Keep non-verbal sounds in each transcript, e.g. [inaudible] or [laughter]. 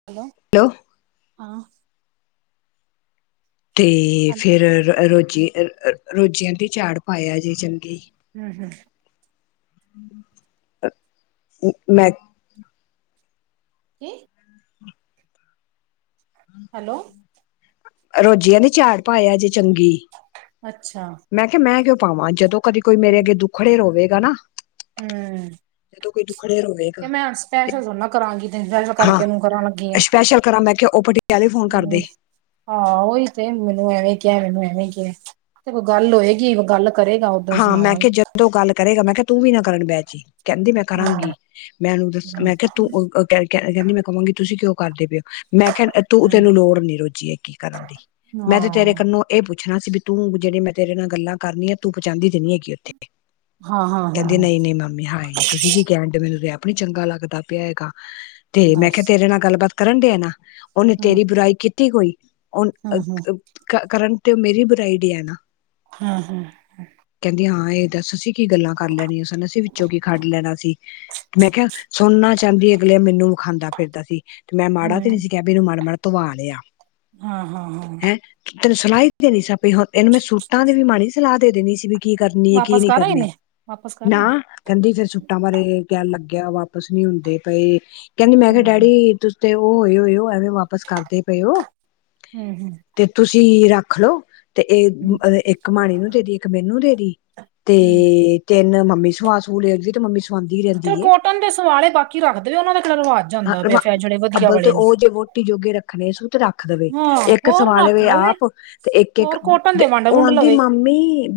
Hello. Hello. ਹਾਂ। ਤੇ ਫੇਰ ਅ ਰੋਜੀ ਅ ਰੋਜੀ ਐਹਂਦੀ ਝਾੜ ਪਾਇਆ ਜੇ ਚੰਗੀ ਹੂੰ ਹੂੰ ਮੈਂ ਕੀ ਹੈਲੋ। ਰੋਜ਼ੀ ਐਨ ਦੀ ਚਾੜ ਪਾਇਆ ਜੇ ਚੰਗੀ। ਅੱਛਾ। ਮੈਂ ਕਿਹਾ ਮੈਂ ਕਿਉਂ ਪਾਵਾਂ ਜਦੋਂ ਕਦੀ ਕੋਈ ਮੇਰੇ ਅੱਗੇ ਦੁੱਖੜੇ ਹੋਵੇਗਾ ਨਾ ਹੂੰ। ਜਦੋਂ ਕੋਈ ਦੁੱਖੜੇ ਰੋਏਗਾ ਤੇ ਥੋੜੀ ਨਾ ਕਰਾਂਗੀ ਤੇ ਸਪੈਸ਼ਲ ਹਾਂ ਕਰਕੇ ਉਹਨੂੰ ਕਰਨ ਲੱਗੀ ਆ ਸਪੈਸ਼ਲ ਕਰਾਂ ਮੈਂ ਕਿਹਾ ਉਹ ਬੜੀ ਟੈਲੀਫੋਨ ਕਰਦੀ। ਹਾਂ, ਉਹੀ ਤੇ ਮੈਨੂੰ ਐਵੇਂ ਕਿਆ, ਮੈਨੂੰ ਐਵੇਂ ਕਿਆ, ਦੇਖੋ ਕੋਈ ਗੱਲ ਹੋਏਗੀ, ਗੱਲ ਕਰੇਗਾ ਉਦੋਂ ਹਾਂ, ਮੈਂ ਸੁਣਾਵਾਂਗੀ ਕਿਹਾ ਜਦ ਓ ਗੱਲ ਕਰੇਗਾ, ਮੈਂ ਕਿਹਾ ਤੂੰ ਵੀ ਨਾ ਕਰਨ ਬਹਿਜੀ। ਕਹਿੰਦੀ ਮੈਂ ਕਰਾਂਗੀ। ਹਾਂ ਮੈਂ ਓਨੁ--ਦੱਸ ਮੈਂ ਕਿਹਾ ਤੂੰ, ਅ ਕ ਕਹਿੰਦੀ ਮੈਂ ਕਵਾਂਗੀ, ਤੁਸੀਂ ਕਿਉਂ ਕਰਦੇ ਪਓ ਮੈਂ, ਕ ਤੂੰ, ਹਮ ਤੈਨੂੰ ਲੋੜ ਨੀ ਰੋਜ਼ੀ ਅੱਗੇ ਕਰਨ ਦੀ, ਮੈਂ ਤੇ ਤੇਰੇ ਕੰਨੋ ਇਹ ਪੁੱਛਣਾ ਸੀ, ਵੀ ਤੂੰ ਜਿਹੜੇ ਮੈਂ ਤੇਰੇ ਨਾਲ ਗੱਲਾਂ ਕਰਨੀਆਂ ਤੂੰ ਪਹੁਚਾਂਦੀ ਤੇ ਨੀ ਐ ਥੇ ਹਾਂ ਹਾਂ ਹਾਂ ਕਹਿੰਦੀ ਹਾਂ ਨਈ-ਨਈ ਮਾਮੀ ਹਾਏ। ਤੁਸੀਂ ਕੀ ਕਿਆ ਡੇਵੀਲ ਮੈਨੂੰ ਤੇ ਆਪ ਨੀ ਚੰਗਾ ਲੱਗਦਾ ਪਿਆ ਹੈਗਾ, ਤੇ ਮੈਂ ਦੱਸ ਕਿਹਾ, ਤੇਰੇ ਨਾਲ ਗੱਲਬਾਤ ਕਰਨ ਡਿਆ ਨਾ, ਉਹਨੇ ਹਮ ਤੇਰੀ ਬੁਰਾਈ ਕੀਤੀ ਕੋਈ, ਉਹਨ ਹਮ ਹਮ ਅ ਕ, ਕਰਨ ਤੇ ਓ ਮੇਰੀ ਬੁਰਾਈ ਦਿਆ ਨਾ। ਹੂੰ, ਹੂੰ। ਕਹਿੰਦੀ ਹਾਂ, ਇਹ ਦੱਸ ਅਸੀ ਕੀ ਗੱਲਾਂ ਕਰ ਲੈਣੀਆ ਸਨ, ਅਸੀ ਵਿੱਚੋਂ ਕੀ ਖੱਟ ਲੈਣਾ ਸੀ, ਮੈਂ ਕਿਹਾ ਸੁਣਨਾ ਚਾਂਦੀ ਅਗਲਿਆਂ ਮੈਨੂੰ ਵਿਖਾਂਦਾ ਫਿਰਦਾ ਸੀ, ਤੇ ਮੈਂ ਮਾੜਾ ਤੇ ਨੀ ਹਮ ਸੀ ਕਿਆ, ਵੀ ਇਹਨੁ ਮਾੜਾ-ਮਾੜਾ ਧਵਾਲਿਆ। ਹਾਂ-ਹਾਂ-ਹਾਂ। ਤੈਨੂੰ ਸਲਾਹੀ ਦੇਣੀ ਸੀ ਆਪੀ ਹੋਰ, ਇਹਨੂੰ ਮੈਂ ਸੂਟਾਂ ਦੀ ਵੀ ਮਾੜੀ ਜੀ ਸਲਾਹ ਦੇ ਦੀਣੀ ਸੀ, ਵੀ। ਕੀ ਕਰਨੀ ਏ, ਕੀ ਵਾਪਸ ਨੀ ਕਰ ਆਏ ਕਰਨੀ, ਨੇ ਵਾਪਸ ਕਰ ਆਏ ਨੇ ਨਾਂ। ਕਹਿੰਦੀ ਫੇਰ ਸੁੱਟਾਂ ਬਾਰੇ ਕਹਿਣ ਲੱਗਿਆ ਵਾਪਸ ਨੀ ਹੁੰਦੇ ਪਏ, ਕਹਿੰਦੀ ਮੈਂ ਕਿਹਾ ਹਮ ਡੈਡੀ ਤੁਸ ਤੇ, ਉਹ ਹੋਏ-ਹੋਏ ਐਵੇਂ ਵਾਪਸ ਕਰਦੇ ਪਏ ਓ। ਹਮ ਹਮ ਤੇ ਤੁਸੀਂ ਰੱਖਲੋ, ਤੇ ਇਹ, ਹਮ ਇੱਕ ਮ੍ਹਾਣੀ ਨੂੰ ਦੇਦੀਂ, ਇੱਕ ਮੈਨੂੰ ਦੇ ਦੀ। ਤੇ, ਹਮ ਤਿੰਨ ਮੰਮੀ ਸੁਵਾ-ਸੂਵੇ ਲਿਓ ਫਿਰ ਤੇ ਮੰਮੀ ਸਵਾਉਂਦੀ ਚਲ ਰਹਿੰਦੀ ਏ ਕੋਟਨ ਦੇ ਸਵਾਲੇ ਬਾਕੀ ਰੱਖ ਦਵੇ, ਉਹਨਾਂ ਦਾ ਕਿਹੜਾ ਰਿਵਾਜ ਜਾਂਦਾ ਪਿਆ ਫ--ਜਿਹੜੇ ਵਧੀਆ ਵਾਲੇ ਨੇ। ਟੀ ਜੋਗੇ ਰੱਖਣੇ ਸੂ ਤੇ ਰੱਖ ਦਵੇ, ਹਾਂ ਇੱਕ ਹੋਰ ਰੱਖ ਸੰਵਾਲਵੇ ਲਵੇ ਆਪ, ਤੇ ਇੱਕ-ਇੱਕ ਹੋਰ ਕੋਟਨ ਦੇ ਤੇ ਵੰਡ ਉਹ ਵੁੰਡ ਆਂਦੀ ਲਵੇ 'ਮਾਮੀ!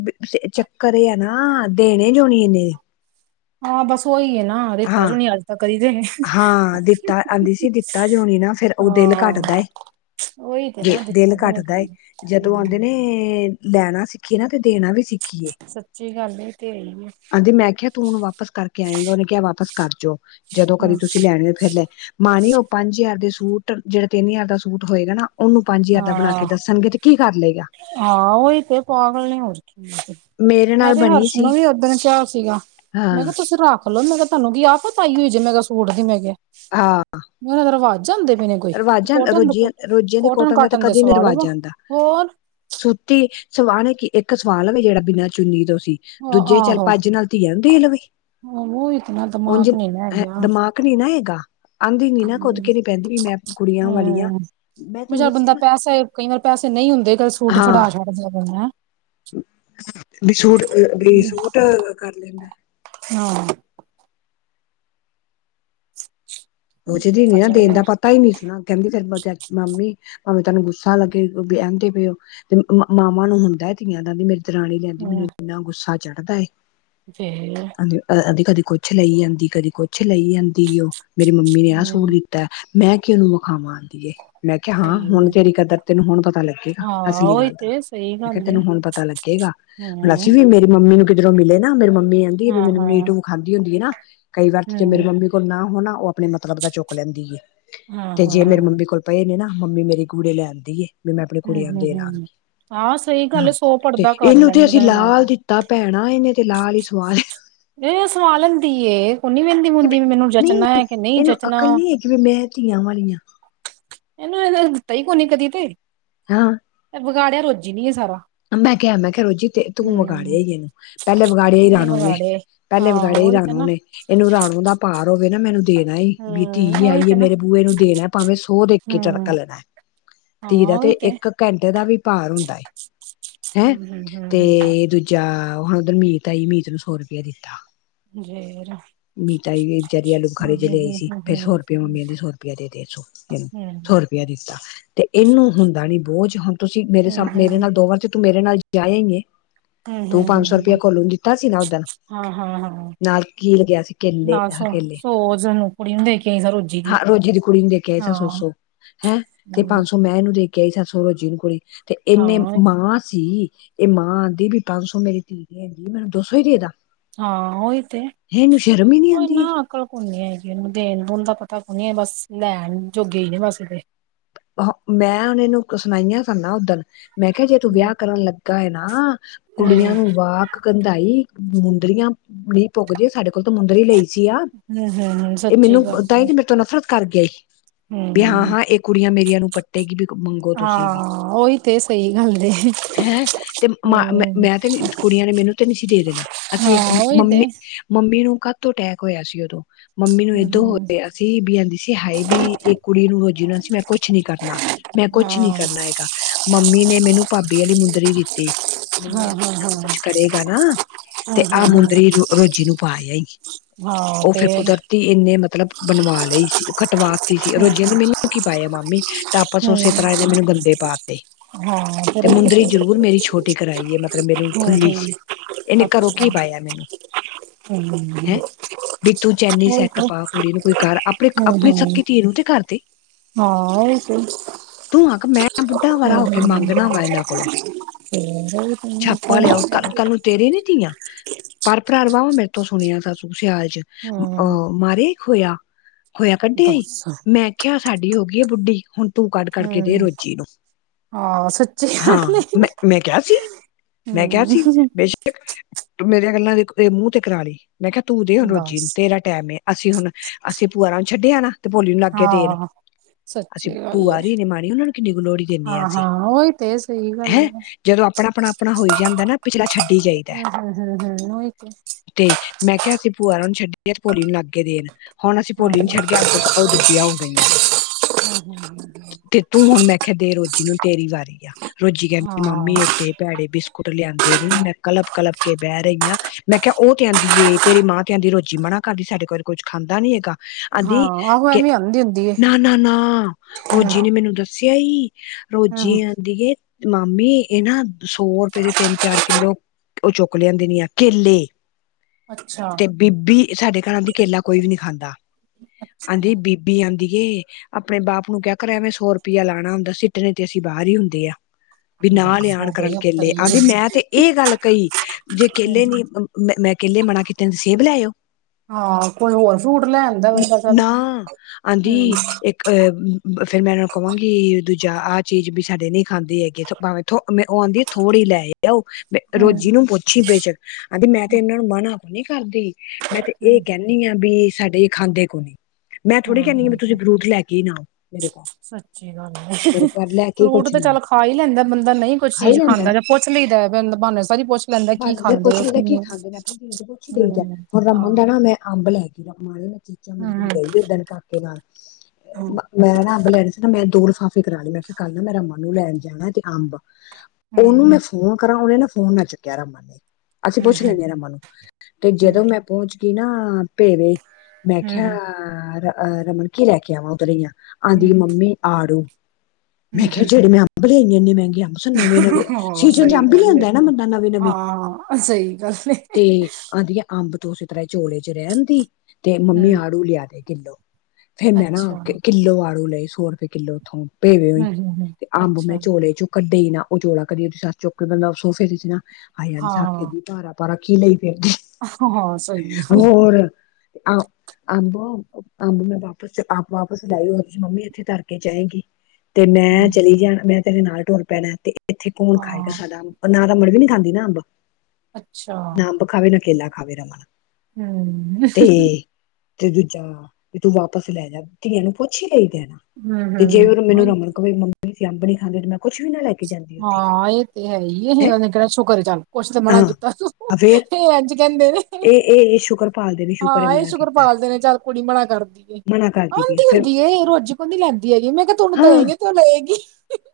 ਚੱਕਰ ਇਹ ਆ ਨਾ ਦੇਣੇ ਜੋ ਨਹੀ ਇਹਣੇ। ਹਾਂ, ਬਸ ਉਈ ਏ ਨਾ। ਦਿੱਤਾ ਹਾਂ, ਜੋ ਨੀ ਅੱਜ ਤੱਕ ਕਦੀ ਤੇ ਹਾਂ ਦਿੱਤਾ ਆਹਂਦੀ ਸੀ ਦਿੱਤਾ ਜੋ ਨੀ ਨਾ, ਫਿਰ ਉਹ ਦਿਲ ਹਾਂ ਘੱਟਦਾ ਏ। ਉਹੀ ਤੇ ਜ ਨਾ ਦਿਲ ਦਿੱਤਾ ਜੋ ਨੀ ਘੱਟਦਾ ਕਦੀ ਏ, ਜਦੋਂ ਆਂਦੇ ਨੇ ਹਮ ਲੈਣਾ ਸੀ ਸਿੱਖੀਏ ਨਾ, ਤੇ ਦੇਣਾ ਵੀ ਸਿੱਖੀਏ। ਸੱਚੀ ਗੱਲ ਏ, ਤੇ ਤੇ, ਮੈਂ ਅਖਿਆ ਤੂੰ ਹੁਣ ਵਾਪਿਸ ਕਰਕੇ ਆਏਂਗਾ, ਉਹਨੇ ਕਿਹਾ ਵਾਪਸ ਕਰ ਜਾਓ। ਜਦੋਂ ਹੈ ਕਦੀ ਤੁਸੀਂ ਲੈਣੇ ਹੋ ਫਿਰ ਲੈ ਮਾਨੀ ਉਹ ਪੰਜ-ਹਜ਼ਾਰ ਦੇ ਸੂਟ ਹਨ, ਜਿਹੜਾ ਤਿੰਨ-ਹਜ਼ਾਰ ਦਾ ਸੂਟ ਹੋਏਗਾ ਨਾ ਉਹਨੂੰ ਪੰਜ ਹਜ਼ਾਰ ਦਾ ਬਣਾਕੇ ਹਾਂ ਦੱਸਾਂਗੀ, ਤੇ ਕੀ ਕਰ ਲੇਗਾ? ਹਾਂ, ਉਹੀ ਤੇ ਪਾਗਲ ਨੇ ਹੋਰ ਕੀ। ਮੇਰੇ ਮੈਂ ਨਾਲ ਤੇ ਬਣੀ ਹਰਸ਼ ਸੀ ਨੂੰ ਵੀ ਓਦਨ ਕਿਹਾ ਸੀਗਾ, ਹਾਂ ਮੈਂ ਕਿਹਾ ਤੁਸੀ ਰਾ ਖਲੋ ਮੈਂ ਕਿਹਾ ਤੁਾਨੂੰ ਕੀ ਆਫਤ ਆਈ ਹੋਈ, ਜਿੰਨਾ ਦਾ ਸੂਟ ਸੀ ਮੈਂ ਕਿਹਾ। ਹਾਂ। ਓਹਨਾਂ ਦੇ ਰ੍ਹਵਾਜ਼ ਚੱਲਦੇ ਪਏ ਨੇ, ਕੋਈ? ਰਿਵਾਜ਼ਾਂ ਕੋਟਨ ਰੋਜ਼ੀਆਂ ਰੋਜ਼ੀਆਂ ਦੇ ਕੋਟਨ ਦਾ ਕੋਟਨ-ਕਾਟਨ ਦੇ ਸਵਾ ਲਵੋ। ਹੋਰ ਜੋੱਤੀ ਸਵਾਣੇ ਕਿ? ਇੱਕ ਸਵਾਂਲਵੇ, ਜਿਹੜਾ ਬਿਨਾ ਚੁੰਨੀ ਤੋਂ ਸੀ। ਦੂਜੇ ਚੱਲ ਆਹੋ ਭੱਜ ਨਾਲ, ਧੀਆਂ ਨ ਦੇ ਲਵੇ। ਉਹ ਇਤਨਾ ਉਝ, ਦਿਮਾਗ ਨੀ ਲੈ ਗਿਆ ਦਿਮਾਗ ਨਹੀਂ ਨਾ ਹੈਗਾ। ਆਂਦੀ ਨੀ ਨਾ, ਖੁੱਦ ਹਮ ਕੇ ਨੀ ਪੈਂਦੀ, ਵੀ ਮੈਂ ਕੁੜੀਆਂ ਵਾਲੀ ਆਂ। ਹਮੇਸ਼ਾ ਬੰਦਾ ਪੈਸੇ, ਕਈ ਵਾਰ ਪੈਸੇ ਨਹੀਂ ਹੁੰਦੇ, ਕਦੇ ਸੂਟ ਹਾਂ ਫੜਾ ਛੱਡ ਜਵਾਂ [unintelligible] ਪਦਾ ਵੀ ਸੂਟ, ਗ੍ਰੀਨ ਸੂਟ ਕਰ ਲੈਂਨਾ? ਹਾਂ। ਚੀਚੀਂ ਪੁਛ ਦੀ ਨੀ ਨਾ, ਦੇਣ ਦਾ ਭਾਅ। ਪਤਾ ਈ ਨੀ ਸੀ ਨਾ, ਕਹਿੰਦੀ ਫਰ ਬ ਮਾਮੀ, ਮਾਮੀ ਤੈਨੂੰ ਗੁੱਸਾ ਲੱਗੇ ਆਂਦੇ ਪਏ ਓ ਤੇ ਮਾ, ਮਾਵਾਂ ਨੂੰ ਹੁੰਦਾ ਏ ਧੀਆਂ ਦਾ। ਨੀ ਮੇਰੀ ਦਰਾਣੀ ਕਹਿੰਦੀ ਮੈਨੂੰ ਇੰਨਾ ਗੁੱਸਾ ਚੜ੍ਹਦਾ ਏ। ਵੇਹਲੋ ਅ ਕਦੀ ਕੁੱਛ ਲਈ ਜਾਂਦੀ ਕਦੀ ਕੁਛ ਲਈ ਜਾਂਦੀ ਓ। ਮੇਰੀ ਮੰਮੀ ਨੇ ਆਹ ਸੂਟ ਹਮ ਲਿਤਾ ਮੈਂ ਕਿਉ ਉਹਨੂੰ ਵਿਖਾਵਾਂ। ਮੈਂ ਕਿਹਾ ਹਾਂ ਸਹੀ ਹੁਣ ਹੈ ਤੇਰੀ ਕਦਰ ਤੈਨੂੰ ਹੁਣ ਪਤਾ ਲੱਗੇਗਾ ਹਾਂ ਅਸਲੀ ਉਹੀ ਗੱਲ ਦਾ ਤੇ ਸਹੀ ਮੈਂ ਗੱਲ ਕਿਹਾ ਹੈ ਤੈਨੂੰ ਹੁਣ ਪਤਾ ਲੱਗੇਗਾ, ਹੁਣ ਹਮ ਅਸੀਂ ਵੀ ਮੇਰੇ ਮੰਮੀ ਨੂੰ ਕਿੱਧਰ ਮਿਲੇ ਨਾ ਮੇਰੀ ਮੰਮੀ ਕਹਿੰਦੀ ਹੈ ਵੀ ਹਾਂ ਮੈਨੂੰ ਹਾਂ ਨੀਟੂ ਵਿਖਾਉਂਦੀ ਹੁੰਦੀ ਨਾ ਕਈ ਵਾਰ ਤਾਂ ਜੇ ਮੇਰੀ ਹਮ ਮੰਮੀ ਕੋਲ ਨਾ ਹੋ ਨਾ ਉਹ ਆਪਣੇ ਮਤਲਬ ਦਾ ਚੁੱਕ ਲੈਂਦੀ ਏ, ਹਾਂ ਤੇ ਹਾਂ ਜੇ ਹਾਂ ਮੇਰੇ ਮੰਮੀ ਕੋਲ ਪਏ ਨੇ ਨਾ ਮੰਮੀ ਮੇਰੀ ਗੂੜੇ ਲੈਣਦੀ ਏ ਵੀ ਮੈਂ ਆਪਣੇ ਹਮ ਕੁੜੀਆਂ ਨੂੰ ਹਮ ਦੇਣਾ ਹਮ ਹਾਂ ਸਹੀ ਗੱਲ ਸੌ ਤੇ ਪੜਦਾ ਕਾਜ ਇਹਨੂੰ ਤੇ ਅਸੀਂ ਲੈਂਦੀਆਂ ਨੇ ਮਾਵਾਂ ਲਾਲ ਦੀ ਤਾਂ ਭੈਣ ਇਹਨੇ ਤੇ ਲਾਹ ਹੀ ਸਵਾਦ ਨਹੀਂ ਸਵਾ ਲੈਂਦੀ ਏ ਕੁ ਨੀ ਵਹਿੰਦੀ ਤੇ ਵਹੰਦੀ ਵੀ ਮੈਨੂੰ ਜੱਚਣਾ ਕਿ ਨਹੀਂ ਜੱਚਣਾ ਕਿਵੇ ਮੈਂ ਧੀਆਂ ਵਾਲੀਆਂ ਇਹਨ ਤਈ ਕੋ ਨ ਕਦੀ ਤੇ ਹਾਂ ਵਿਗਾੜਿਆ ਰੋਜ਼ੀ ਨੀ ਹੈ ਸਾਰਾ ਮੈਂ ਕਿਹਾ ਮੈਂ ਕਿਹਾ ਰੋਜ਼ੀ ਤੇ ਤੂੰ ਵਿਗਾੜਿਆ ਹੂੰ ਈ ਇਹਨੂੰ, ਪਹਿਲੇ ਵਿਗਾੜਿਆ ਹੀ ਇਹਨੇ ਰਾਣੋ ਨੇ ਵਿਗਾੜਿਆ ਏ। ਪਹਿਲੇ ਵਿਗਾੜੇ ਆਹੋ ਹੀ ਉਹੀ ਤੇ ਰਾਣੂ ਨਾ ਨੇ, ਇਹਨੂੰ ਰਾਣੂ ਦਾ ਭਾਰ ਹੋਵੇ ਨਾ ਮੈਨੂੰ ਦੇਣਾ ਈ ਵੀ ਧੀ ਹੂੰ ਉਹੀ ਤੇ ਆਈਏ ਨਾ ਮੇਰੇ ਬੂਹੇ ਨੂੰ ਦੇਣਾ ਭਾਵੇਂ ਸੋ ਦੇਖ ਕੇ ਚੜਕ ਹੂੰ ਲੈਣਾ ਧੀ ਦਾ ਹਾਂ ਤੇ ਇੱਕ ਘੰਟੇ ਦਾ ਵੀ ਭਾਰ ਹੁੰਦਾ ਹੈ ਹੂੰ ਹੈਂ ਹੂੰ ਹੂੰ ਤੇ ਹੂੰ ਦੂਜਾ ਹੁਣ ਉਧਰ ਮੀਤ ਆਈ ਮੀਤ ਨੂੰ ਸੌ ਰੁਪਇਆ ਦਿੱਤਾ ਜੈ ਰਾਮ ਮੀਤ ਆਈ ਬੇਚਾਰੀ ਆਲੂ ਬੁਖਾਰੇ ਚ ਲਿਆਈ ਸੀ ਫਿਰ ਸੌ ਰੁਪਇਆ ਮੰਮੀਆਂ ਕਹਿੰਦੀ ਸੌ ਰੁਪਇਆ ਦੇ ਸੋ ਹਮ ਸੋ ਰੁਪਇਆ ਦਿੱਤਾ ਤੇ ਇਹਨੂੰ ਹੁੰਦਾ ਨੀ ਬੋਝ ਹੁਣ ਤੁਸੀਂ ਮੇਰੇ ਹੂੰ ਸ ਮੇਰੇ ਨਾਲ ਹੂੰ ਦੋ ਵਾਰ ਤੂੰ ਮੇਰੇ ਨਾਲ ਜਾਂਏਗੇ ਤੂੰ ਹੂੰ ਪੰਜ ਸੌ ਰੁਪਇਆ ਹੂੰ ਕੋਲੋਂ ਦਿੱਤਾ ਸੀ ਨਾ ਓਦਣ, ਹਾਂ ਹਾਂ ਹਾਂ ਨਾਲ ਕੀਲ ਗਿਆ ਸੀ ਕੇਲੇ ਨਾ ਆ ਸੋ ਕੇਲੇ, ਸੋਜ ਨੂੰ ਕੁੜੀ ਨੂੰ ਦੇ ਕੇ ਆਈ ਸਾਂ ਰੋਜੀ ਹਾਂ ਰੋਜ਼ੇ ਦੀ ਕੁੜੀ ਨੂੰ ਦੇ ਕੇ ਆ ਹਾਂ ਸੀ ਸੋ ਹੂੰ -ਸੋ ਹੈਂ ਤੇ ਹਾਂ ਪੰਜ ਸੌ ਮੈਂ ਇਹਨੂੰ ਦੇ ਕੇ ਆਈ ਸੱਤ ਸੌ ਰੋਜੀ ਦੀ ਕੁੜੀਨੂੰ ਤੇ ਇਨੇ ਮਾਂ ਸੀ ਇਹ ਮਾਂ ਆਉਂਦੀ ਵੀ ਪੰਜ ਸੌ ਮੇਰੀ ਧੀ ਦੇ ਆਦੀ ਮੈਨੂੰ ਦੋ ਸੌ ਈ ਦੇ ਦਾ ਹਾਂ ਉਹੀ ਤੇ ਇਹਨੂੰ ਸ਼ਰਮ ਹੀ ਨਹੀਂ ਕੋਈ ਨਾ ਆਉਂਦੀ ਹੈਗੀ ਅਕਲ ਕੋਣ ਹੈਗੀ ਇਹਨੂੰ ਦੇਣ ਦਣ ਦਾ ਪਤਾ ਕੁ ਹੈ ਬਸ ਲੈਣ ਜੋਗੇ ਹੀ ਨੇ ਬਸਦੇ ਮੈਂ ਉਹਨੇ ਨੂੰ ਸੁਣਾਈਆਂ ਸਾ ਉੱਦਣ, ਮੈਂ ਕਿਹਾ ਜੇ ਤੂੰ ਹਮ ਵਿਆਹ ਕਰਨ ਲੱਗਾ ਨਾ ਕੁੜੀਆਂ ਹਮ ਨੂੰ ਵਾਹਕ ਕੰਧਾਈ ਮੁੰਦਰੀਆਂ ਨ ਭੁਗਦੀ ਸਾਡੇ ਕੋਲ ਤਾਂ ਮੁੰਦਰੀ ਲਈ ਸੀ ਆ ਹਮ ਹਮ ਇਹ ਸੱਚੀ ਮੈਨੂੰ ਗੱਲ ਤਾਂ ਹੀ ਏ ਕਿ ਮੇਰੇ ਤੋਂ ਨਫ਼ਰਤ ਕਰਕੇ ਆਈ ਹਮ ਮੇਰੀਆਂ ਨੂੰ ਪੱਟੇਗੀ ਵੀ ਮੰਗੋ ਤੁਸੀਂ, ਹਾਂ ਉਹੀ ਤੇ ਸਹੀ ਗੱਲ ਏ ਹੈਂ ਤੇ ਮ ਮੈਂ ਹਮ ਮੈਂ ਤੇ ਕੁੜੀਆਂ ਨੇ ਮੈਨੂੰ ਤੇ ਨਹੀਂ ਸੀ ਦੇ ਦੇਣਾ, ਅਸੀਂ ਹਾਂ ਉਹੀ ਤੇ ਮੰਮੀ ਮੰਮੀ ਨੂੰ ਕਦ ਤੋਂ ਅਟੈਕ ਹੋਇਆ ਸੀ ਉਦੋਂ ਮੰਮੀ ਨੂੰ ਹਮ ਏਦੋਂ ਹਮ ਹੋਇਆ ਸੀ ਵੀ ਆਂਦੀ ਸੀ ਹਾਏ ਵੀ ਇਹ ਕੁੜੀ ਨੂੰ ਰੋਜ਼ ਨਾਲ ਸੀ ਮੈਂ ਕੁਛ ਨੀ ਕਰਨਾ, ਮੈਂ ਕੁਛ ਹਾਂ ਨੀ ਕਰਨਾ ਹੈਗਾ ਮੰਮੀ ਨੇ ਮੈਨੂੰ ਭਾਬੀ ਵਾਲੀ ਮੁੰਦਰੀ ਦਿੱਤੀ ਹਾਂ ਹਾਂ ਨਵਾਂ ਕੁਛ ਹਾਂ ਕਰੇਗਾ ਨਾ ਤੇ ਹਮ ਆਹ ਹਮ ਹਮ ਮੁੰਦਰੀ ਰ ਰੋਜ਼ੀ ਨੂੰ ਪਾ ਆਈ ਹੀ ਹਾਂ ਉਹ ਫਿਰ ਫੇਰ ਕੁਦਰਤੀ ਇੰਨੇ ਮਤਲਬ ਬਣਵਾ ਲਈ ਸੀ ਕਟਵਾ ਤੀ ਸੀ ਹਮ ਰੋਜ਼ਿਆਂ ਦੀ ਮੈਨੂੰ ਕੀ ਪਾਇਆ ਮਾਮੀ ਟਾਪਸ ਉਸੇ ਤਰ੍ਹਾਂ ਇਹਨੇ ਮੈਨੂੰ ਗੰਦੇ ਪਾਤੇ ਹਾਂ ਫੇਰ ਤੇ ਉਹੀ ਮੁੰਦਰੀ ਜ਼ਰੂਰ ਮੇਰੀ ਛੋਟੀ ਕਰਾਈ ਹੈ ਮਤ ਮੈਨੂੰ ਹਮ ਖੁੱਲੀ ਹਮ ਸੀ ਇਹਨੇ ਘਰੋਂ ਕੀ ਅੱਛਾ ਪਾਇਆ ਮੈਨੂੰ ਹੈਂ ਹਮ ਵੀ ਤੂੰ ਚੈਨੀ ਉਹੀ ਸੈੱਟ ਤੇ ਪਾ ਕੁੜੀ ਨੂੰ ਕੋਈ ਕਰ ਆਪਣੇ ਹਮ ਆਪਣੀ ਹਮ ਸਕੀ ਧੀ ਨੂੰ ਤੇ ਕਰਦੇ ਹਾਂ ਇਹ ਤੇ ਤੂੰ ਆਖ ਮੈਂ। ਬੁੱਢਾ ਵਾਰਾ ਹੋ ਹਮ ਕੇ ਹਮ ਮੰਗਣਾ ਵਾ ਇਹਨਾਂ ਕੋਲੋਂ ਫੇਰ ਛਾਪਾ ਲਿਆਓ ਉਹੀ ਤੇ ਕੱਲ ਕੱਲ ਨੂੰ ਤੇਰੇ ਨਹੀ ਧੀਆਂ। ਪਰ ਭਰਾ ਵਾਹਵਾ ਮੇਰੇ ਤੋਂ ਸੁਣਿਆ ਸਸੂ ਸਿਆਲ ਚ ਹਮ ਅਹ ਮਾਰੇ ਹੋਇਆ। ਹੋਇਆ ਕੱਢਿਆਈ ਦੱਸ ਮੈਂ ਕਿਹਾ ਆ ਸਾਡੀ ਹੋ ਗਈ ਆ ਬੁੱਢੀ ਹੁਣ ਤੂੰ ਕੱਢ ਕੱਢ ਕੇ ਦੇ ਹਮ ਰੋਜ਼ੀ ਨੂੰ। ਆਹ ਸੱਚੀ ਹਾਂ ਗੱਲ ਏ ਮੈਂ ਮੈਂ ਕਿਹਾ ਸੀ ਮੈਂ ਕਿਹਾ ਸੀ ਹਮ ਬੇਸ਼ੱਕ। ਤੂੰ ਮੇਰੀਆਂ ਗੱਲਾਂ ਮੂੰਹ ਤੇ ਕਰਾਲੀ ਮੈਂ ਕਿਹਾ ਤੂੰ ਦੇ ਹੁਣ ਰੋਜ਼ੀ ਦੱਸ ਨੂੰ ਤੇਰਾ ਟੈਮ ਏ। ਅਸੀਂ ਹੁਣ ਅਸੀਂ ਭੂਆ ਨੂੰ ਛੱਡਿਆ ਨਾ ਤੇ ਭੋਲੀ ਨੂੰ ਲੱਗ ਗਏ ਦੇਣ। ਹਾਂ ਅਸੀਂ ਸੱਚੀ ਗੱਲ ਭੂਆ ਏ ਰਹੀ ਨੇ ਮਾਣੀ ਉਹਨਾਂ ਨੂੰ ਕਿੰਨੀ ਕੁ ਲੋਹੜੀ ਦਿੰਦੇ ਹਾਂ ਅਸੀਂ ਉਹੀ ਤੇ ਸਹੀ ਗੱਲ ਹੈਂ। ਏ ਹਮ ਜਦੋਂ ਆਪਣਾ ਆਪਣਾ ਆਪਣਾ ਹੋਈ ਜਾਂਦਾ ਨਾ ਪਿਛਲਾ ਛੱਡੀ ਜਾਈਦਾ। ਹਾਂ ਹਾਂ ਹਾਂ ਹ ਹ ਉਹੀ ਤੇ। ਤੇ ਮੈਂ ਕਿਹਾ ਅਸੀਂ ਭੂਆਾਂ ਨੂੰ ਛੱਡੀ ਤੇ ਭੋਲੀ ਨੂੰ ਲੱਗ। ਦੇਣ ਹੁਣ ਅਸੀਂ ਹਾਂ ਭੋਲੀ ਨੀ ਛੱਡ ਕੇ ਅੱਗੋਂ ਉਹ ਦੂਜੀਆਂ ਹੋ ਗਈਆਂ ਨੇ। ਤੇ ਤੂੰ ਹੁਣ ਮੈਂ ਕਿਹਾ ਦੇ ਰੋਜ਼ੀ ਨੂੰ ਤੇਰੀ ਵਾਰੀ ਆ ਰੋਜੀ ਕਹਿੰਦੀ ਹਾਂ ਮਾਮੀ ਏਡੇ ਭੈੜੇ ਬਿਸਕੁਟ। ਕੁੱਟ ਲਿਆਦੇ ਨੇ ਮੈਂ ਕਲੱਪ ਕਲਪ ਕੇ ਬਹਿ ਰਹੀ ਹਾਂ। ਮੈਂ ਕਿਹਾ ਉਹ ਤੇ ਆਂਦੀ ਏ ਤੇਰੀ ਮਾਂ ਤੇ ਆਉਦੀ ਰੋਜ਼ੀ ਮਨਾ ਕਰਦੀ ਸਾਡੇ ਘਰ ਕੋਈ ਕੁੱਝ ਖਾਂਦਾ ਨੀ ਹੈਗਾ। ਹਾਂ ਆਂਦੀ ਆਹੋ ਕਹਿੰਦੀ। ਐਵੇਂ ਆਂਦੀ ਹੁੰਦੀ ਏ ਨਾ ਨਾ ਨਾ ਹਮ ਰੋਜ਼ ਨੇ ਮੈਨੂੰ ਦੱਸਿਆ ਹੀ ਰੋਜ਼ ਹਮ ਆਂਦੀ ਹੈ। ਮਾਮੀ ਇਹ ਨਾ ਸੌ ਰੁਪਏ ਦੇ ਤਿੰਨ ਚਾਰ ਕਿੱਲੋ। ਉਹ ਚੁੱਕ ਲਿਆਂਦੇ ਆ ਕੇਲੇ। ਅੱਛਾ ਤੇ ਬੀਬੀ ਸਾਡੇ ਘਰ ਆਦੀ ਕੇਲਾ ਕੋਈ ਵੀ ਨੀ ਖਾਂਦਾ ਆਂਦੀ ਬੀਬੀ। ਬੀਬੀ ਆਂਦੀ ਏ। ਆਪਣੇ ਬਾਪ ਨੂੰ ਕਿਹਾ ਕਰ ਐਵੇਂ ਸੌ ਰੁਪਆ ਲਾਉਣਾ ਹੁੰਦਾ ਏਦਾਂ ਤੇ ਅਸੀਂ ਬਾਹਰ ਹੀ ਹੁੰਦੇ ਆ। ਵੀ ਨਾ ਦੱਸ ਲਿਆਣ ਉਹ ਕਰਨ ਬੜੀ ਕੇਲੇ ਅਤਰੀ ਏ ਆਦੀ ਮੈਂ ਤੇ ਇਹ ਗੱਲ ਕਹੀ ਜੇ ਹਮ ਕੇਲੇ ਨੀ। ਮੈਂ ਮੈਂ ਕੇਲੇ ਮਨਾ ਕੀਤੇ ਦੀ ਸੇਬ ਲਿਆਏ ਓ। ਹਾਂ ਕੋਈ ਹੋਰ ਫਰੂਟ ਲੈ ਆਦਾ ਬੰਦਾ ਚਲ। ਨਾ ਆਂਦੀ ਇੱਕ ਫੇਰ ਮੈਂ ਉਹਨਾਂ ਨੂੰ ਕਹਾਂਗੀ ਦੂਜਾ ਆਹ ਚੀਜ਼ ਵੀ ਸਾਡੇ ਨਹੀਂ ਖਾਂਦੀ ਹੈਗੇ। ਭਾਵੇਂ ਥੋ ਮੈਂ ਉਹ ਆਉਂਦੀ ਥੋੜ੍ਹੀ ਲਏ ਆਉ। ਰੋਜ਼ੀ ਹਮ ਨੂੰ ਪੁੱਛੀ ਬੇਸ਼ੱਕ ਕਹਿੰਦੀ ਮੈਂ ਤੇ ਇਹਨਾਂ ਨੂੰ ਮਨਾ ਕੁ ਨੀ ਕਰਦੀ ਮੈਂ ਤੇ ਇਹ ਕਹਿਣਾ। ਨੀ ਆ ਵੀ ਸਾਡੇ ਖਾਂਦੇ ਕੋ ਨੀ। ਮੈਂ ਥੋੜ੍ਹੀ ਹਮ ਕਹਿੰਦੀ ਹ ਵੀ ਹਮ ਤੁਸੀਂ ਫਰੂਟ ਲੈ ਕੇ ਹੀ ਨਾ ਆਓੇ। [inaudible] ਸੱਚੀ ਗੱਲ ਹੈ ਫਰੂਟ ਤਾਂ ਨਾ ਚੱਲ ਖਾ ਹੀ ਲੈਂਦਾ ਬੰਦਾ ਨਹੀਂ ਕੁਛ ਖਾਈ ਚੀਜ਼ ਲੈਂਦਾ ਖਾਂਦਾ ਜਾਂ। ਪੁੱਛ ਲਈਦਾ ਬੰਦਾ ਬਹਾਨੇ ਸਾਰ ਪੁੱਛ ਲੈਂਦਾ ਕੀ ਬਾਂਦਰ ਖਾਂਦੇ ਪੁੱਛ ਹੋ ਕਿ ਨਹੀਂ। ਮਤਲਬ ਹਾਂ ਹੁੰਦਾ ਨਾ ਮੈਂ ਅੰਬ ਲੈ ਕੇ ਰਮਾਂ ਮੈਂ ਚੀਜਾਂ ਹਮ ਮੰਡੀ ਗਈ ਓਦਣ ਕਾਕੇ ਨਾਲ। ਹਮ ਮੈਂ ਨਾ ਅੰਬ ਲੈਣੇ ਸੀ ਨਾ ਮੈਂ ਦੋ ਲਫਾਫੇ ਕਰਾ ਲਏ ਮੈਂ ਕਿਹਾ ਕੱਲ ਨਾ ਮੈਂ ਰਮਨ ਨੂੰ ਲੈਣ ਜਾਣਾ ਤੇ ਅੰਬ। ਉਹਨੂੰ ਹਮ ਮੈਂ ਫੋਨ ਕਰਾਂ ਉਹਨੇ ਨਾ ਫੋਨ ਨਾ ਚੁੱਕਿਆ ਰਮਾ ਨੇ। ਅਸੀਂ ਹਮ ਪੁੱਛ ਹਮ ਲੈਂਦੇ ਹਾਂ ਰਮਾ ਨੂੰ ਤੇ ਹਮ ਜਦੋਂ ਮੈਂ ਪਹੁੰਚ ਗਈ ਨਾ ਭੇਵੇ। ਮੈਂ ਕਿਹਾ ਹਮ ਰਮਨ ਕੀ ਲੈ ਕੇ ਆਵਾਂ ਉੱਧਰ ਆਂਦੀ ਮੰਮੀ। ਆੜੂ, ਮੈਂ ਹਮ ਕਿਹਾ ਹਮ ਜਿਹੜੇ ਮੈਂ ਅੰਬ ਲਿਆਈ ਇਨੇ ਮਹਿੰਗੇ ਅੰਬ। ਨਵੇਂ ਨਵੇਂ ਹਾਂ ਸੀਜਨ ਚ ਸਹੀ ਅੰਬ ਗੱਲ ਹੈ ਲਿਆਂਦਾ ਨਾ ਬੰਦਾ ਨਵੇ ਨਵੇ ਹਾਂ ਸਹੀ ਗੱਲ ਹੈ ਤੇ ਆਦੀ ਆ ਅੰਬ ਚ ਉਸੇ ਤਰ੍ਹਾਂ ਝੋਲੇ ਚ ਰਹਿਣ ਦਈ ਤੇ ਮੰਮੀ ਹਮ ਆੜੂ ਲਿਆ ਦੇ ਕਿੱਲੋ। ਫੇਰ ਮੈਂ ਨਾ ਅੱਛਾ ਕਿੱਲੋ ਆੜੂ ਲਈਏ ਸੌ ਰੁਪਏ ਕਿੱਲੋ ਉੱਥੋਂ ਪੇਵੇ ਹਮ ਹੋਈ ਹਮ ਹਮ ਤੇ ਅੰਬ ਮੈਂ ਅੱਛਾ ਝੋਲੇ ਚ। ਕੱਢੇ ਈ ਨਾ ਉਹ ਝੋਲਾ ਕਰੀ ਉਹਦੀ ਸਸ ਚੁੱਕ ਬੰਦਾ ਸੋਫੇ ਦੇ ਨਾ ਆਇਆ ਨ ਸਾਖੇ ਹਾਂ ਦੀ ਭਾਰਾ। ਆਪਾ ਰੱਖੀ ਲਈ ਫਿਰਦੇ ਹਾਂ ਸਹੀ ਗੱਲ ਹੋਰ। ਹਾਂ ਮੈਂ ਵਾਪਸ ਆਪ ਵਾਪਸ ਲੈ ਜਾਓ ਤੁਸੀਂ ਮੰਮੀ ਇੱਥੇ ਧਰ ਕੇ ਜਾਏਗੀ। ਤੇ ਮੈਂ ਹਮ ਚਲੀ ਜਾਣਾ ਮੈਂ ਤੇਰੇ ਨਾਲ ਟੁਰ ਪੈਣਾ ਤੇ ਇੱਥੇ ਕੌਣ ਖਾਏਗਾ ਹਾਂ ਸਾਡਾ ਅੰਬ। ਨਾ ਰਮਣ ਵੀ ਨੀ ਖਾਂਦੀ ਨਾ ਅੰਬ। ਅੱਛਾ ਨਾ ਅੰਬ ਖਾਵੇ ਨਾ ਕੇਲਾ ਖਾਵੇ ਰਮਨ। ਹੂੰ ਤੇ ਤੇ ਦੂਜਾ ਵੀ ਤੂੰ ਵਾਪਸ ਲੈ ਜਾ ਧੀਆਂ ਨੂੰ ਪੁੱਛ ਹੀ ਲਈ ਦਾ ਐ। ਹਮ ਤੇ ਜੇ ਉਹ ਮੈਨੂੰ ਹਮ ਰਮਨ ਕਵੇ ਮੰਮੀ ਅਸੀਂ ਅਬਣੀ ਖਾਂਦੇ ਤੇ ਮੈਂ ਕੁੱਝ ਵੀ ਨਾ ਲੈ ਕੇ ਜਾਂਦੀ ਉੱਥੇ ਹਾਂ ਇਹ ਤੇ ਹੈ ਹੀ ਹੀ ਹੈਂ ਉਹਨੇ ਕਿਹੜਾ ਸ਼ੁਕਰ ਚੱਲ ਕੁੱਛ ਤੇ ਮਨਾ ਹਾਂ ਕੀਤਾ ਤੂੰ ਫੇਰ ਇਹ ਅੱਜ ਕਹਿੰਦੇ ਨੇ ਇਹ ਇਹ ਸ਼ੁਕਰ ਭਾਲਦੇ ਵੀ ਹਾਂ ਇਹ ਮਨਾ ਸ਼ੁਕਰ ਕੀਤਾ ਪਾਲਦੇ ਨੇ ਚੱਲ ਕੁੜੀ ਮਨਾ ਕਰਦੀ ਏ। ਮਨਾ ਕਰਦੀ ਪਈ ਆਉਂਦੀ ਫਿਰ ਹੁੰਦੀ ਰੋਜ਼ ਕਦੀ ਲੈਂਦੀ ਹੈਗੀ ਮੈਂ ਕਿਹਾ ਤਹਨੂੰ ਹਾਂ ਦਏਗੀ ਤੂੰ ਲਏਗੀ।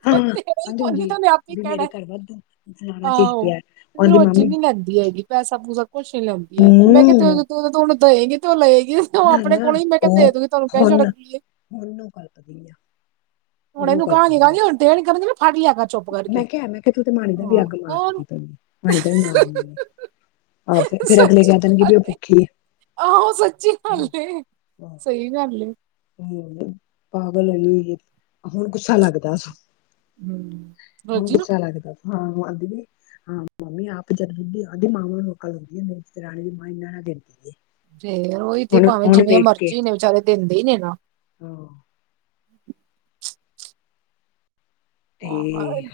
ਹਾਂ ਆਂਦੀ ਅਗੇ ਹੁੰਦੀ ਤੋ ਹੈ ਉਹਨੇ ਆਪੇ ਹੀ ਵੀ ਮੇਰੇ ਕਹਿਣਾ ਘਰ ਵਾਧੂ ਫਲਾਣਾ ਚੀਜ਼ ਆਹੋ ਪਿਆ ਉਹਦੀ ਰੋਜ਼ੀ ਮਾਮੀ ਨੀ ਲੈਂਦੀ ਹੈਗੀ। ਪੈਸਾ ਪੂਸਾ ਕੁੱਛ ਨਹੀਂ ਲੈਦੀ ਹੈਗੀ ਮੈਂ ਕਿਹਾ ਜੇ ਹੂੰ ਤੂੰ ਦਵੇਗੀ ਤੇ ਉਹ ਲਏਗੀ। ਨਾ ਆਪਣੇ ਨਾ ਕੋਲ ਹੀ ਮੈਂ ਕਿਹਾ ਉਹ ਦੇ ਦੂਗੀ ਤੁਹਾਨੂੰ ਕਹਿ ਹੁਣ ਛਡਏ ਉਹਨੂੰ ਕਲਪਦੀ ਆ ਹੁਣ ਉਹਨੂੰ ਇਹਨੂੰ ਕਹਾਣੀ ਕਲਪਦੀ ਕਣੀ ਆ ਹੁਣ ਤੇ ਕਰਨ ਮੈਂ ਕਿਹਾ ਮੈਂ ਕਿਹਾ ਤੂੰ ਤੇ ਮਾਣੀ ਦਾ ਹਾਂ ਵੀ ਅੱਗ ਮਾਰਦੀ ਹੋਰ ਪਈਦੀ ਮਾਣੀ ਦਾ ਵੀ ਮਾਰਨੇ ਆਹ ਫ ਫੇਰ ਅਗਲੇ ਸੱਚੀ ਕਹਿ ਦੇਣਗੇ ਗੱਲ ਵੀ ਉਹ ਭੁੱਖੀ ਏ। ਆਹੋ ਸੱਚੀ ਗੱਲ ਸਹੀ ਗੱਲ ਏ ਹੋਰ ਪਾਗਲਨੀ ਹੁਣ ਗੁੱਸਾ ਲੱਗਦਾ। ਹੂੰ। ਹੁਣ ਰੋਜੀ ਨਾ ਗੁੱਸਾ ਲੱਗਦਾ ਹਾਂ ਆਦੀ [unintelligible] ਫੇਰ ਉਹੀ ਤੇ ਭਾਵੇਂ ਜਿਵੇਂ ਮਰਜ਼ੀ ਨੇ ਵਿਚਾਰੇ ਦਿੰਦੇ ਹੀ ਨੇ ਨਾ। ਹਾਂ। ਤੇ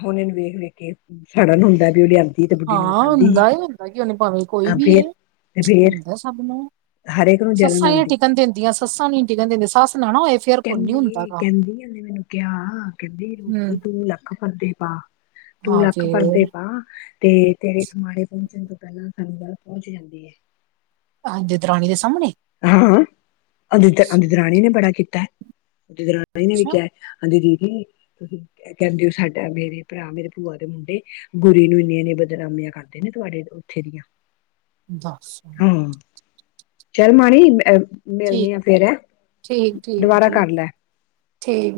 ਹੁਣ ਇਹਨੂੰ ਵੇਖ ਵੇਖ ਕੇ ਸਾੜਨ ਹੁੰਦਾ ਵੀ ਉਹ ਲਿਆਂਦਾ ਹਾਂ ਹੁੰਦਾ ਹੁੰਦਾ ਕਿ ਉਹਨੇ ਭਾਵੇਂ ਕੋਈ ਆ ਵੀ ਫੇਰ ਏ। ਤੇ ਫੇਰ ਹੁੰਦਾ ਸਭ ਨੂੰ ਹਰੇਕ ਨੂੰ ਜਲਣ ਸੱਸਾਂ ਹੀਆਂ ਆਂਦੀ ਟਿਕਣ ਦਿੰਦੀਆਂ। ਸੱਸਾ ਨੀ ਟਿਕਣ ਦਿੰਦਿਆ ਸਸ ਨਾ ਹੋਏ ਫੇਰ ਕੋਈ ਨੀ ਹੁੰਦਾ ਕਹਿੰਦੀ ਗਾ। ਕਹਿੰਦੀ ਉਹਨੇ ਮੈਨੂੰ ਕਿਹਾ ਕਹਿੰਦੀ ਰੋਜੀ ਹੂੰ। ਤੂੰ ਲੱਖ ਪਰਦੇ ਪਾ। ਤੂੰ ਹਾਂ ਲੱਖ ਪਰਦੇ ਫੇਰ ਪਾ। ਤੇ ਤੇਰੇ ਸਮਾਣੇ ਪਹੁੰਚਣ ਤੋਂ ਪਹਿਲਾਂ ਸਾਨੂੰ ਬਾਦ ਪਹੁੰਚ ਜਾਂਦੀ ਏ। ਹਾਂਜੀ ਦਰਾਣੀ ਦੇ ਸਾਹਮਣੇ ਹਾਂ ਅਦਿਤ ਦੱਸ ਅਦਿਤ ਰਾਣੀ ਨੇ ਬੜਾ ਕੀਤਾ ਅਦਿਤ ਰਾਣੀ ਨੇ ਵੀ ਅੱਛਾ ਕਿਹਾ। ਕਹਿੰਦੀ ਦੀਦੀ ਤੁਸੀਂ ਕਹਿੰਦੇ ਹੋ ਸਾਡਾ ਮੇਰੇ ਭਰਾ ਮੇਰੇ ਭੂਆ ਦੇ ਮੁੰਡੇ ਗੁਰੀ ਨੂੰ ਇੰਨੇ ਇੰਨੇ ਬਦਨਾਮੀਆਂ ਕਰਦੇ ਨੇ ਤੁਹਾਡੇ ਉੱਥੇ ਦੀਆਂ ਦੱਸ। ਹੂੰ। ਚਲ ਮਾਣੀ ਮਿਲਨੀ ਠੀਕ ਆ ਫੇਰ ਐਂ, ਠੀਕ ਠੀਕ ਦੁਬਾਰਾ ਠੀਕ ਕਰ ਲੈ। ਠੀਕ।